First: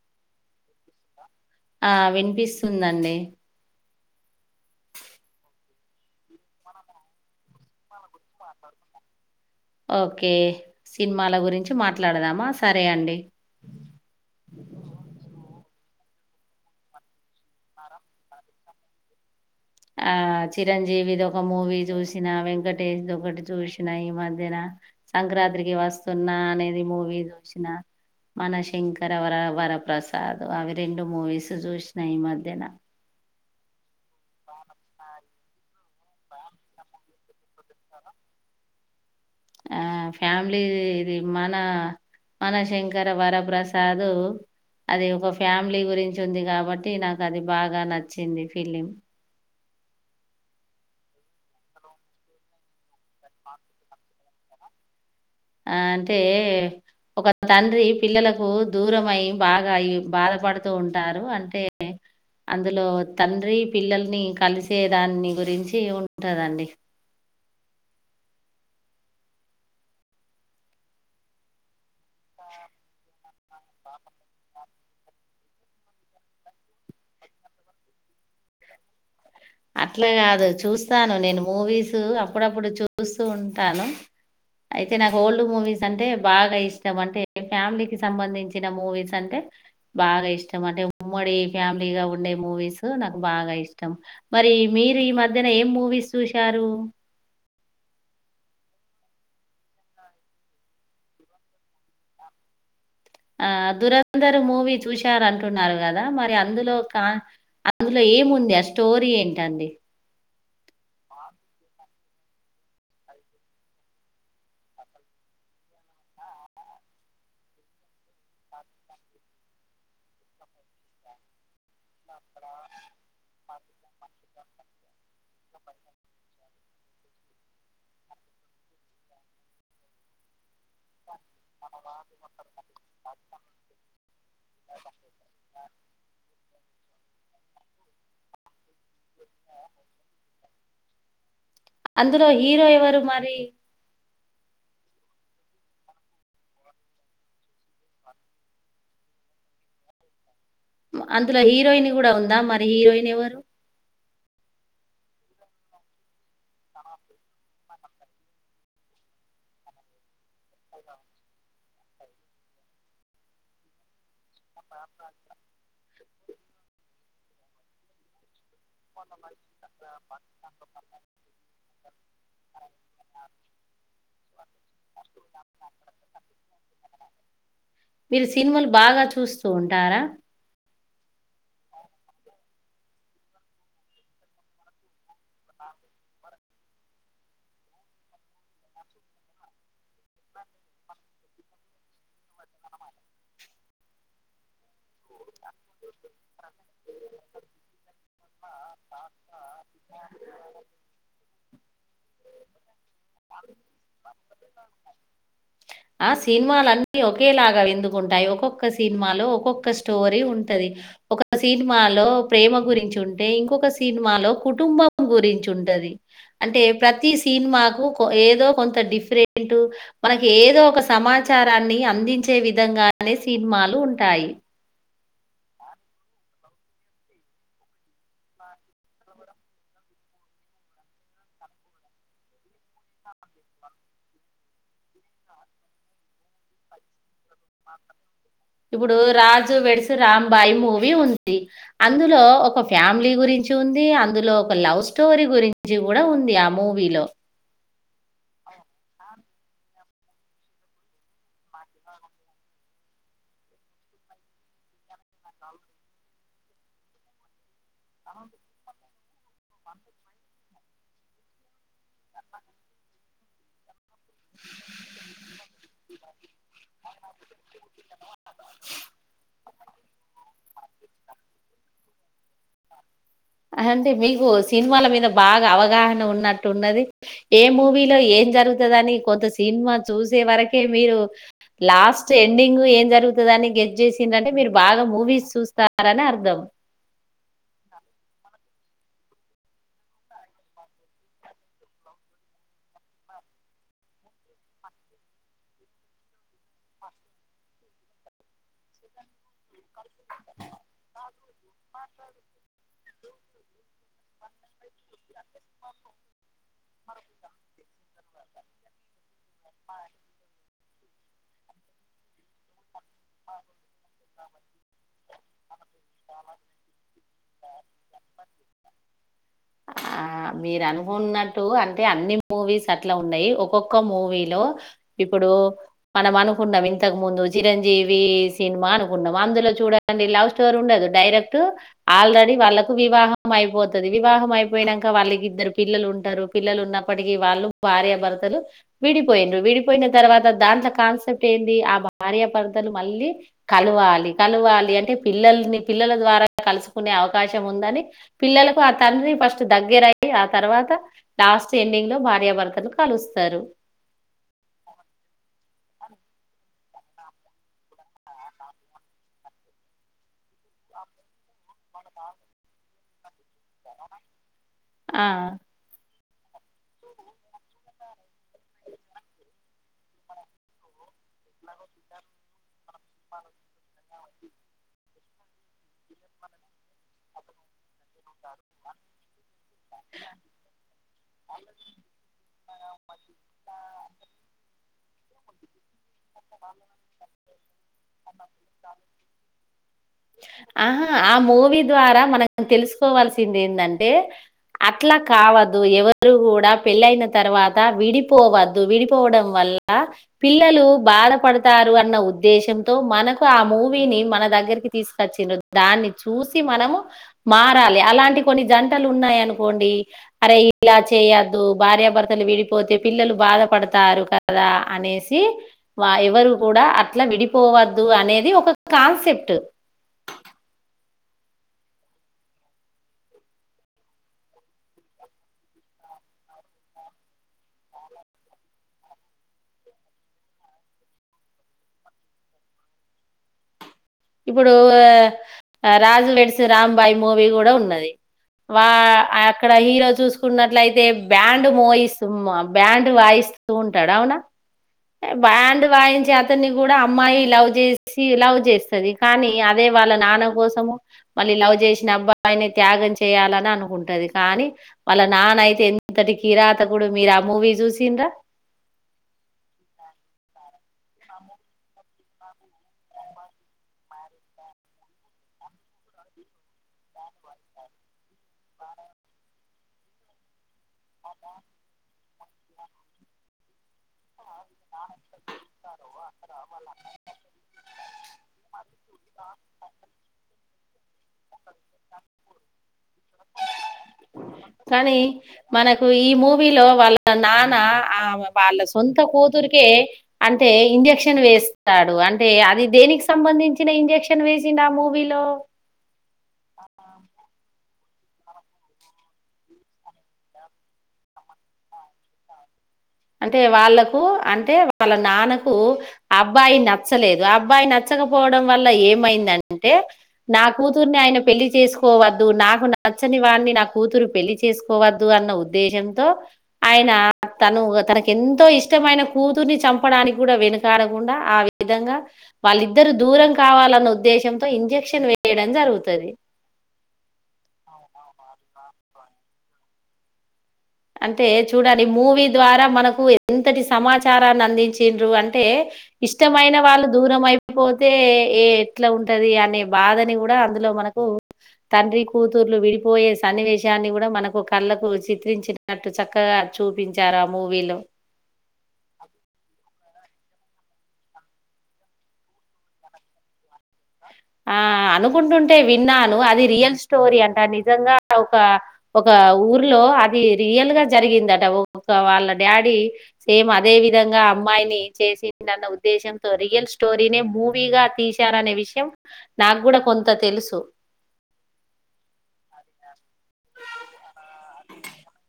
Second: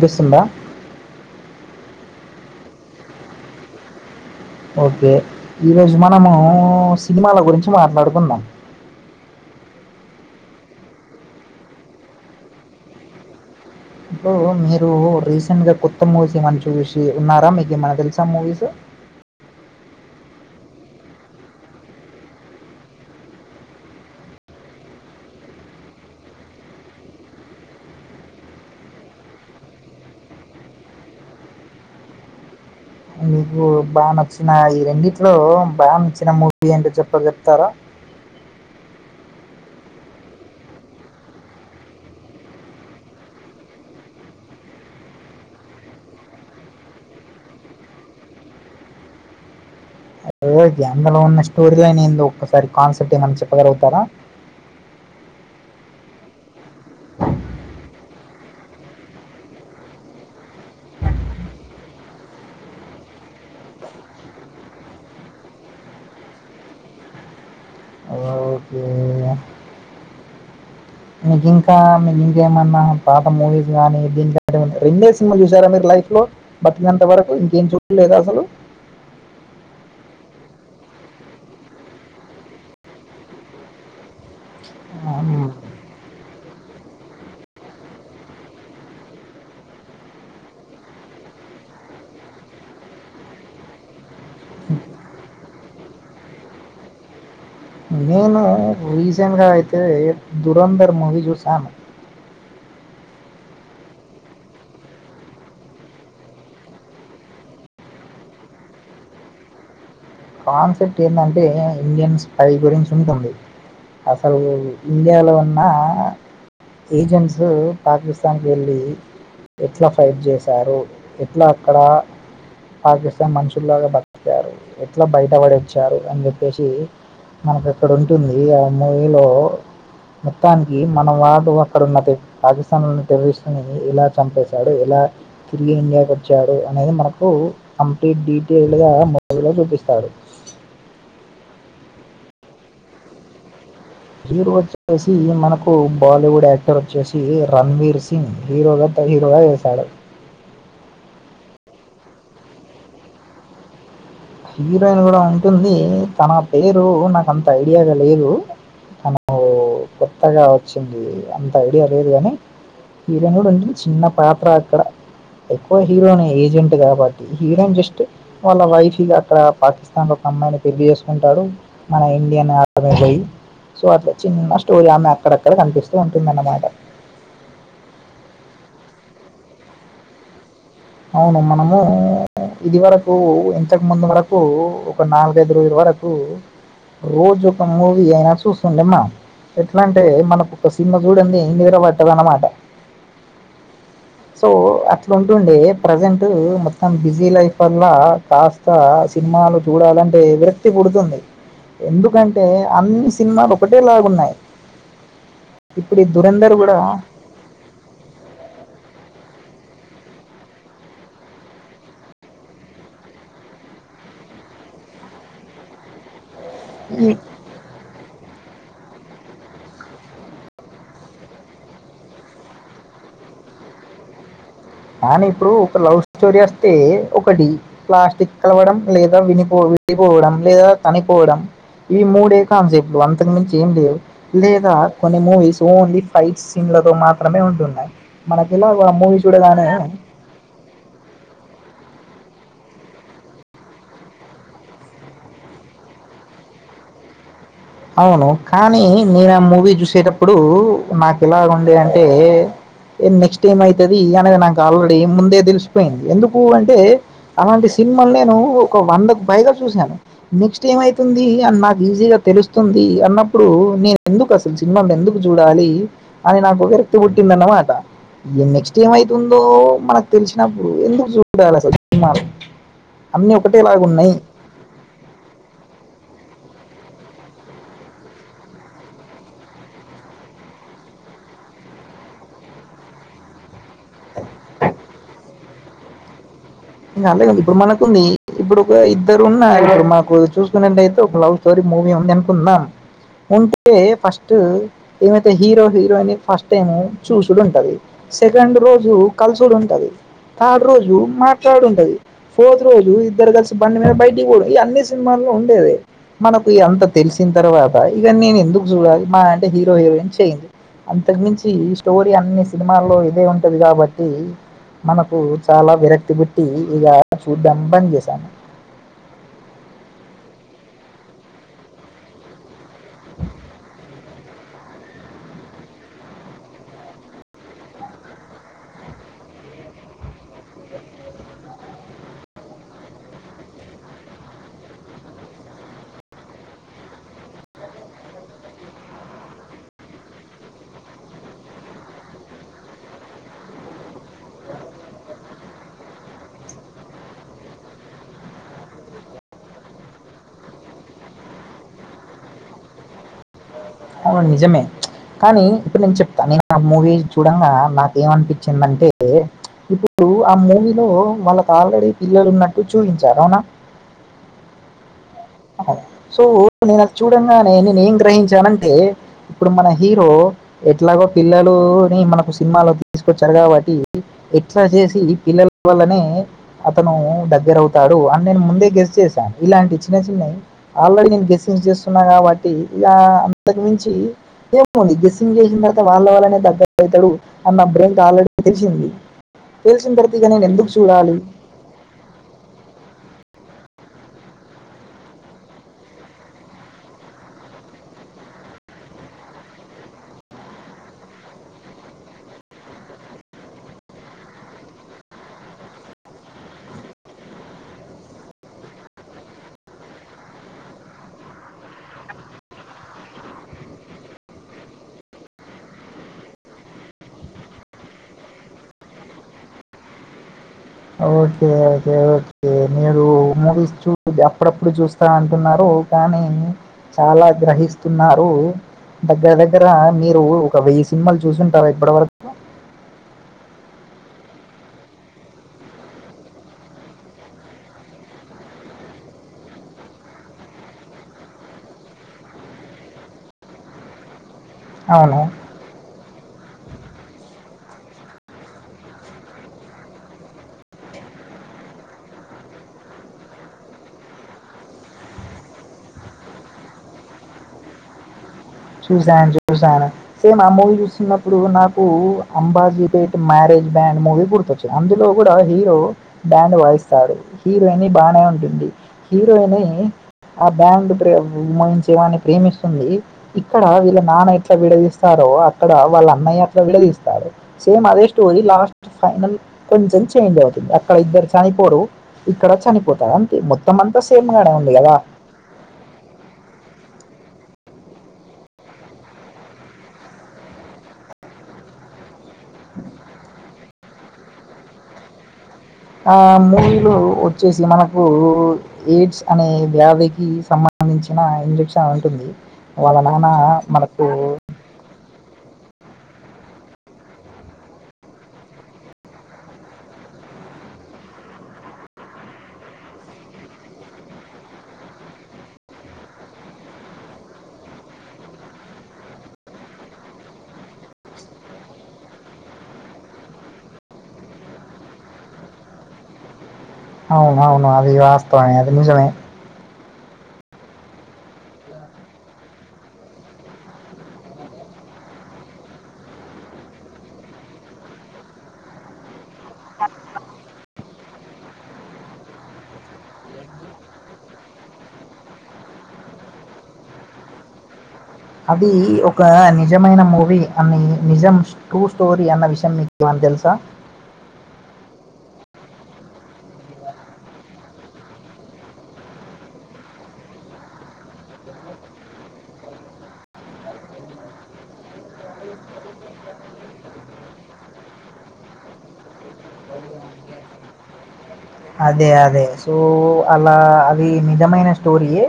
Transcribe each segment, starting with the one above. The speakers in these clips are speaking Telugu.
బస్సుంద ఆ వినిపిస్తుందండి ఓకే ఈరోోజు మనము సినిమాల గురించి మాట్లాడుతున్నాం ఓకే సినిమాల గురించి మాట్లాడదామా సరే అండి ఇప్పుడు మీరు రీసెంట్గా కొత్త మూవీస్ ఏమనా చూసి ఉన్నారా మీకు ఏమనా తెలుసా మూవీస్ ఆ చిరంజీవిది ఒక మూవీ చూసిన వెంకటేష్ది ఒకటి చూసిన ఈ మధ్యన సంక్రాంతికి వస్తున్న అనేది మూవీ చూసిన మన శంకర వర వరప్రసాద్ అవి రెండు మూవీస్ చూసినా ఈ మధ్యన మీకు బాగా నచ్చిన ఈ రెండి ఇట్లో బాగా ఇచ్చిన మూవీ ఏంటో చెప్ప చెప్తారా ఆ ఫ్యామిలీ ఇది మన మన శంకర వరప్రసాద్ అది ఒక ఫ్యామిలీ గురించి ఉంది కాబట్టి నాకు అది బాగా నచ్చింది ఫిలిం అద గంగలో ఉన్న స్టోరీలోందుో ఒక్కసారి కాన్సెప్ట్ ఏమనా చెప్పగలుగుతారా ఆ అంటే ఒక తండ్రి పిల్లలకు దూరం అై బాగా బాధపడుతూ ఉంటారు అంటే అందులో తండ్రి పిల్లల్ని కలిసే దాన్ని గురించి ఉంటదండి ఓకే మీకు ఇంకా ఇంకేమన్నా పాత మూవీస్ కానీ దీని రెండే సినిమా చూసారా మీరు లైఫ్ లో బతినంత వరకు ఇంకేం చూడలేదు అసలు అట్లా కాదు చూస్తాను నేను మూవీస్ అప్పుడప్పుడు చూస్తూ ఉంటాను అయితే నాకు ఓల్డ్ అసలు మూవీస్ అంటే బాగా ఇష్టం అంటే ఫ్యామిలీకి సంబంధించిన మూవీస్ అంటే బాగా ఇష్టం అంటే ఉమ్మడి ఫ్యామిలీగా ఉండే మూవీస్ నాకు బాగా ఇష్టం మరి మీరు ఈ మధ్యన ఏం మూవీస్ చూశారు నేను రీసెంట్గా అయితే ధురంధర్ మూవీ చూశాను ఆ దూరంధర్ మూవీ చూశారంటున్నారు కదా మరి అందులో కా అందులో ఏముంది ఆ స్టోరీ ఏంటండి కాన్సెప్ట్ ఏంటంటే ఇండియన్స్ పై గురించి ఉంటుంది అసలు ఇండియాలో ఉన్న ఏజెంట్స్ పాకిస్తాన్కి వెళ్ళి ఎట్లా ఫైట్ చేశారు ఎట్లా అక్కడ పాకిస్తాన్ మనుషులాగా బతికారు ఎట్లా బయటపడి వచ్చారు అని చెప్పేసి మనకు అక్కడ ఉంటుంది ఆ మూవీలో మొత్తానికి మన వాడు అక్కడున్న పాకిస్తాన్లో ఉన్న టెర్రరిస్టుని ఎలా చంపేశాడు ఎలా తిరిగి ఇండియాకి వచ్చాడు అనేది మనకు కంప్లీట్ డీటెయిల్గా అందులో హీరో ఎవరు మరి హీరో వచ్చేసి మనకు బాలీవుడ్ యాక్టర్ వచ్చేసి రణవీర్ సింగ్ హీరోగా హీరోగా చేసాడు అందులో హీరోయిన్ కూడా ఉందా మరి హీరోయిన్ ఎవరు హీరోయిన్ కూడా ఉంటుంది తన పేరు నాకు అంత ఐడియా లేదు తను కొత్ త్తగా వచ్చింది అ ఐడియా లేదు గాని హీరోయిన్ కూడా ఉంది చిన్న పాప అక్కడ అక్కడ ఎక్కువ హీరోయినే ఏజెంట్ కాబట్టి హీరోయిన్ జస్ట్ వళ్ళభయి ఫిదా అక్కడ పాకిస్తాన్ ఒక అమ్మాయిని పెళ్లి చేసుకుంటాడు మన ఇండియన్ ఆర్మీ పోయి సో అట్లా చిన్న స్టోరీ ఆమె అక్కడక్కడ కనిపిస్తూ ఉంటుందన్నమాట మీరు సినిమాలు బాగా చూస్తూ ఉంటారా అవును మనము ఇది వరకు ఇంతకు ముందు వరకు ఒక నాలుగైదు రోజుల వరకు రోజు ఒక మూవీ అయినా చూస్తుండ అమ్మా ఎట్లా అంటే మనకు ఒక సినిమా చూడంది నిద్రబట్టదు అన్నమాట సో అట్లా ఉంటుండే ప్రజెంట్ మొత్తం బిజీ లైఫ్ వల్ల కాస్త సినిమాలు చూడాలంటే విరక్తి పుడుతుంది ఎందుకంటే అన్ని సినిమాలు ఒకటేలాగున్నాయి ఇప్పుడు ఆ దురేంధర్ కూడా సినిమాలన్నీ ఒకేలాగా ఒక్కస్ స్టోరీ ఉంటది ఒక సినిమాలో ప్రేమ గురించి ఉంటే ఇంకొక సినిమాలో కుటుంబం గురించి ఉంటది అంటే ప్రతి సినిమాకు ఏదో కొంత డిఫ రెంటు మనకి ఏదో ఒక సమాచారాన్ని అందించే విధంగానే సినిమాలు ఉంటాయి కానీ ఇప్పుడు ఒక లవ్ స్టోరీ వస్తే ఒకటి ప్లాస్టిక్ కలవడం లేదా వినిపో విడిపోవడం లేదా చనిపోవడం ఈ మూడే కాన్సెప్ట్లు అంతకు మించ ఏం లేవు లేదా కొన్ని మూవీస్ ఓన్లీ ఫైట్ సీన్లతో మాత్రమే ఉంటున్నాయి మనకిలా ఇప్పుడు మూవీస్ కూడా 'రాజు వెడ్స్ రాంబాయి మూవీ ఉంది అందులో ఒక ఫ్యామిలీ గురించి ఉంది అందులో ఒక లవ్ స్టోరీ గురించి కూడా ఉంది ఆ మూవీలో అవును కానీ నేను ఆ మూవీ చూసేటప్పుడు నాకు ఇలాగ ఉండే అంటే నెక్స్ట్ టైం అయితది అనేది నాకు ఆల్రెడీ ముందే తెలిసిపోయింది ఎందుకు అంటే అలాంటి సినిమాలు నేను ఒక వందకు పైగా చూశాను నెక్స్ట్ ఏం అయితుంది అని నాకు ఈజీగా తెలుస్తు ంది అన్నప్పుడు నేను ఎందుకు అసలు సినిమాలు ఎందుకు చూ డాలి అని నాకు విరక్తి పుట్టిందన్నమాట ఏ నెక్స్ట్ ఏమ్ అయితుందో మనకు తెలిచినప్పుడు ఎందుకు చూడాలసలు సినిమాలు అన్నీ ఒకటేలాగా అంటే ఉన్నాయి మీకు సినిమాల మీద బాగా అవగాహన ఉన్నట్టు ఉన్నది ఏ మూవీలో ఏం జరుగుతదని కొంత సినిమా చూసే వరకే మీరు లాస్ట్ ఎండింగ్ ఏం జరుగుతదిని గే స్ చేసిందంటే మీరు బాగా మూవీస్ చూస్త రని అర్థం ఇంకా అలాగ ఇప్పుడు మనకుంది ఇప్పుడు ఒక ఇద్దరు ఉన్నారు ఇప్పుడు మాకు చూసుకున్నట్టయితే ఒక లవ్ స్టోరీ మూవీ ఉంది అనుకుందాం ఉంటే ఫస్ట్ ఏమైతే హీరో హీరోయిన్ ఫస్ట్ టైము చూసుడు ఉంటది సెకండ్ రోజు కలిసుడు ఉంటది థర్డ్ రోజు మా డు ఉంటది ఫోర్త్ రోజు ఇద్దరు కలిసి బండి మీద బయటికి పోవడం ఈ అన్ని సినిమాల్లో ఉండేది మనకు అంత తెలిసిన తర్వాత ఇక నేను ఎందుకు చూడాలి?. మా అంటే హీరో హీరోయిన్ చేయింది అంతకుమించి ఈ స్టోరీ అన్ని సినిమాల్లో ఇదే ఉంటుంది. కాబట్టి మనకు చాలా విరక్తి బుట్టి ఇద చూడ్డమ్ బంద్ చేసాను మీర్ అనుకున్నట్ టు అంటే అన్ని మూవీస్ అట్ల ఉన్నాయి. ఒక్కొక్క మూవీలో ఇప్పుడు మనం అనుకున్నాం ఇంతకు ముందు చిరంజీవి సినిమా అనుకున్నాం అందులో చూడండి లవ్ స్టోరీ ఉండదు డైరెక్ట్ ఆల్రెడీ వాళ్ళకు వివాహం అయిపోతది వివాహం అయిపోయినంక వాళ్ళకి ఇద్దరు పిల్లలు ఉంటరు పిల్లలు ఉన్నప్పటికీ వాళ్ళు భార్యాభర్తలు విడిపోయిండ్రు, విడిపోయిన తర్వాత దాంట్లో కాన్సెప్ట్ ఏంది ఆ భార్యాభర్త లు మళ్ళీ కలవాలి కలవాలి అంటే పిల్లల్ని పిల్లల ద్వారా కలుసుకునే అవకాశం ఉందని పిల్లలకు ఆ తండ్రిని ఫస్ట్ దగ్గర అయ్యి ఆ తర్వాత లాస్ట్ ఎండింగ్ లో భార్యాభర్తలు కలుస్తరు అవును అండి నిజమే చుప్ కానీ ఇప్పుడు నేను చెప్తాను, నేను ఆ మూవీ చూడంగా నాకేమనిపించిందంటే ఇప్పుడు ఆ మూవీలో వాళ్ళకు ఆల్రెడీ పిల్లలు ఉన్నట్టు చూయించారు అవునా ఆ సో నేను అది చూడంగానే నేను ఏం గ్రహించానంటె అంటే ఇప్పుడు మన హీరో ఎట్లాగో పిల్లలుని మనకు సినిమాలో తీసుకొచ్చారు కాబట్టి ఎట్లా చేసి పిల్లల వల్లనే అతను దగ్గరవుతు రు అ నేను ముందే గెస్ చేసాను ఇలాంటి చిన్న చిన్న ఆల్రెడీ నేను గెస్ చేస్తున్నా కాబట్టి ఇగా అంతకు మించి ఏముంది గెస్సింగ్ చేసిన తర్వాత వాళ్ళ వాళ్ళనే దగ్గర అయితాడు అన్న బ్రెయిన్ ఆల్రెడీ తెలిసింది తెలిసిన తర్వాత ఇక నేను ఎందుకు ఆహా చూడాలి? కోవాల్సింది ఏంటంటే అట్లా కావద్దు ఎవరు కూడా పెళ్ళయిన తర్వాత విడిపోవద్దు. విడిపోవడం వల్ల పిల్లలు బాధపడతారు అన్న ఉద్దేశంతో మనకు ఆ మూవీని మన దగ్గరికి తీసుకొచ్చిన్ డ్రు దాన్ని చూసి మనము మార్ మారాలి. అలాంటి కొన్ని జంటలు ఉన్నాయి అనుకోండి అరే ఇలా చేయొద్దు భార్యాభర్తలు విడిపోతే పిల్లలు బాధపడతారు కదా అనేసి వా ఎవరు కూడా అట్లా విడిపోవద్దు అనేది ఒక కాన్సెప్ట్ ఓకే ఓకే ఓకే మీరు మూవీస్ చూ అప్పుడప్పుడు చూస్తా అంటున్నారు కానీ చాలా గ్రహిస్తున్నారు. దగ్గర దగ్గర మీరు ఒక వెయ్యి సినిమాలు చూసుంటార ఇప్పటివరకు ఇప్పుడు రాజు వెడ్సు రాంబాయి్ మూవీ కూడా ఉన్నది వా అక్కడ హీరో చూసుకున్నట్లయితే బ్యాండ్ మూవీస్ బ్యాండ్ వాయిస్ ఉంటాడు అవునా అవును. బ్యాండ్ వాయించేఅతన్ అతని కూడా అమ్మాయి లవ్ చేసి లవ్ చేస్తది. కానీ అదే వాళ్ళ నాన్న కోసము మళ్ళీ లవ్ చేసిన అబ్బాయిని త్యాగం చేయాలని అనుకుంటది, కానీ వాళ్ళ నాన్న అయితే ఎంతటి కిరాతకుడు మీరు ఆ మూవీ చూసిన్రా చూసాను చూసాను సేమ్ ఆ మూవీ చూస్తున్నప్పుడు నాకు అంబాజీపేట్ మ్యారేజ్ బ్యాండ్ మూవీ గుర్తొచ్చింది. అందులో కూడా హీరో బ్యాండ్ వాయిస్తాడు హీరోయిని బాగానే ఉంటుంది హీరోయిని ఆ బ్యాండ్ ప్రే వాయించే వాన్ని ప్రేమిస్తుంది ఇక్కడ వీళ్ళ నానై అట్లా విడదీస్తారో అక్కడ వాళ్ళ అన్నయ్య అట్లా విడదీస్తాడు సేమ్ అదే స్టోరీ లాస్ట్ ఫైనల్ కొంచెం చేంజ్ అవుతుంది. ఇక్కడ ఇద్దరు చనిపోరు ఇక్కడ చనిపోతారు అంతే మొత్తం అంతా సేమ్ గానే ఉంది కదా? కానీ మనకు ఈ మూవీలో వాళ్ళ నాన్న ఆ వాళ్ళ సొంత కూతురికే అంటే ఇంజక్షన్ వేస్తాడు. అంటే అది దేనికి సంబంధించిన ఇంజక్షన్ వేసిండు ఆ మూవీలో ఆ మూవీలు వచ్చేసి మనకు కు ఎయిడ్స్ అనే వ్యాధికి సంబంధించిన ఇంజక్షన్ ఉంటుంది వాళ్ళ నాన్న అంటే వాళ్ళకు మనకు అంటే వాళ్ళ నాన్నకు కు అబ్బాయి నచ్చలేదు అబ్బాయి నచ్చకపోవడం వల్ల ఏమైందంటే నా కూతుర్ని ఆయన పెళ్లి చేసుకోవద్దు నాకు నచ్చని వాడిని నా కూతురు పెళ్లి చేసుకోవద్దు అన్న ఉద్దేశంతో ఆయన తను తనకు ఎంతో ఇష్టమైన కూతుర్ని చంపడానికి కూడా వెనుకాడకుండా ఆ విధంగా వాళ్ళిద్దరు దూరం కావాలన్న ఉద్దేశంతో ఇంజక్షన్ వేయడం జరుగుతది. అవును అవును అది వాస్తవం అది నిజమే అంటే చూడాలి మూవీ ద్వారా మనకు ఎంతటి సమాచారాన్ని అందించిన్ డ్రు అంటే ఇష్టమైన వాళ్ళు దూరం అయిపోతే ఏ ఎట్లా ఉంటది అనే బాధని కూడా అందులో మనకు తండ్రి కూతుర్లు విడిపోయే సన్నివేశాన్ని కూడా మనకు కళ్ళకు చిత్రించిన నట్టు చక్కగా చూపించారు ఆ మూవీలో అది ఒక నిజమైన మూవీ అని నిజం ట్రూ స్టోరీ అన్న విషయం మీకు ఏమన్న తెలుసా ఆ అనుకుంటుంటే విన్నాను. అది రియల్ స్టోరీ అంట నిజంగా ఒక ఒక ఊర్లో అది రియల్ గా జరిగిందట ఒక వాళ్ళ డాడీ సేమ్ అదే విధంగా అమ్మాయిని చేసిందన్న ఉద్దేశంతో రియల్ స్టోరీనే మూవీగా తీశారనే విషయం నాకు గుడా కొంత తెలుసు అదే అదే సో అలా అవి మీ జమైన స్టోరియే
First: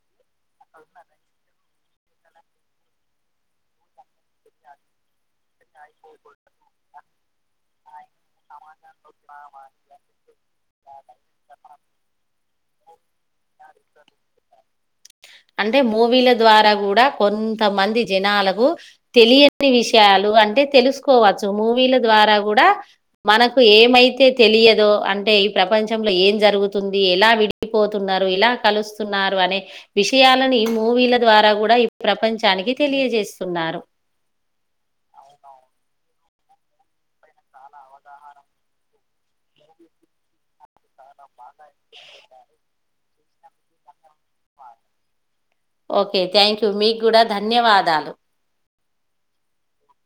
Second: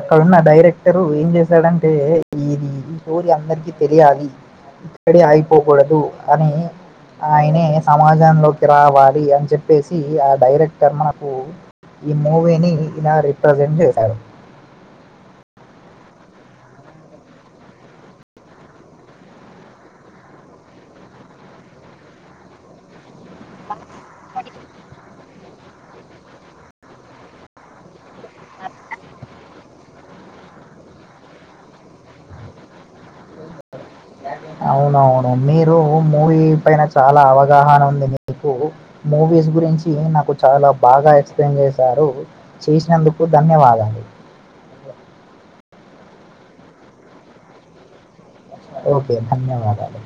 అక్కడున్న డైరెక్టరు ఏం జేశాడంటే ఇది ఈ స్టోరీ అందరికి తెలియాలి ఇక్కడే ఆగి. పోకూడదు అని ఆయనే సమాజంలోకి రావాలి అని చెప్పేసి ఆ డైరెక్ట్ కర్మణకు ఈ మూవీని ఇలా రిప్రజెంట్ చేశారు. టే మూవీల ద్వారా గూడా కొంతమంది జనాలకు తెలియని విషయాలు అంటే తెలుసుకోవచ్చు మూవీల ద్వారా గూడా మన. ఏమైతే తెలియదో అంటే ఈ ప్రపంచంలో ఏం జరుగుతుంది ఎలా విడిపోతున్నారు ఇలా కలుస్తున్నారు అనే విషయాలని ఈ మూవీల ద్వారా గూడా ఈ ప్రపంచానికి తెలియజేస్తున్నారు. అవును అవును మీరు మూవీ పైన చాలా అవగాహన ఉంది మీకు మూవీస్ గురించి నాకు చాలా బాగా ఎ. క్స్పెయ్న్ జేశారు చేసినందుకు కు ధన్యవాదాలు ఒకే థ్యాంక్ యూ మీక్ గూడా ధన్యవాదాలు. ఓకే ధన్యవాదాలు.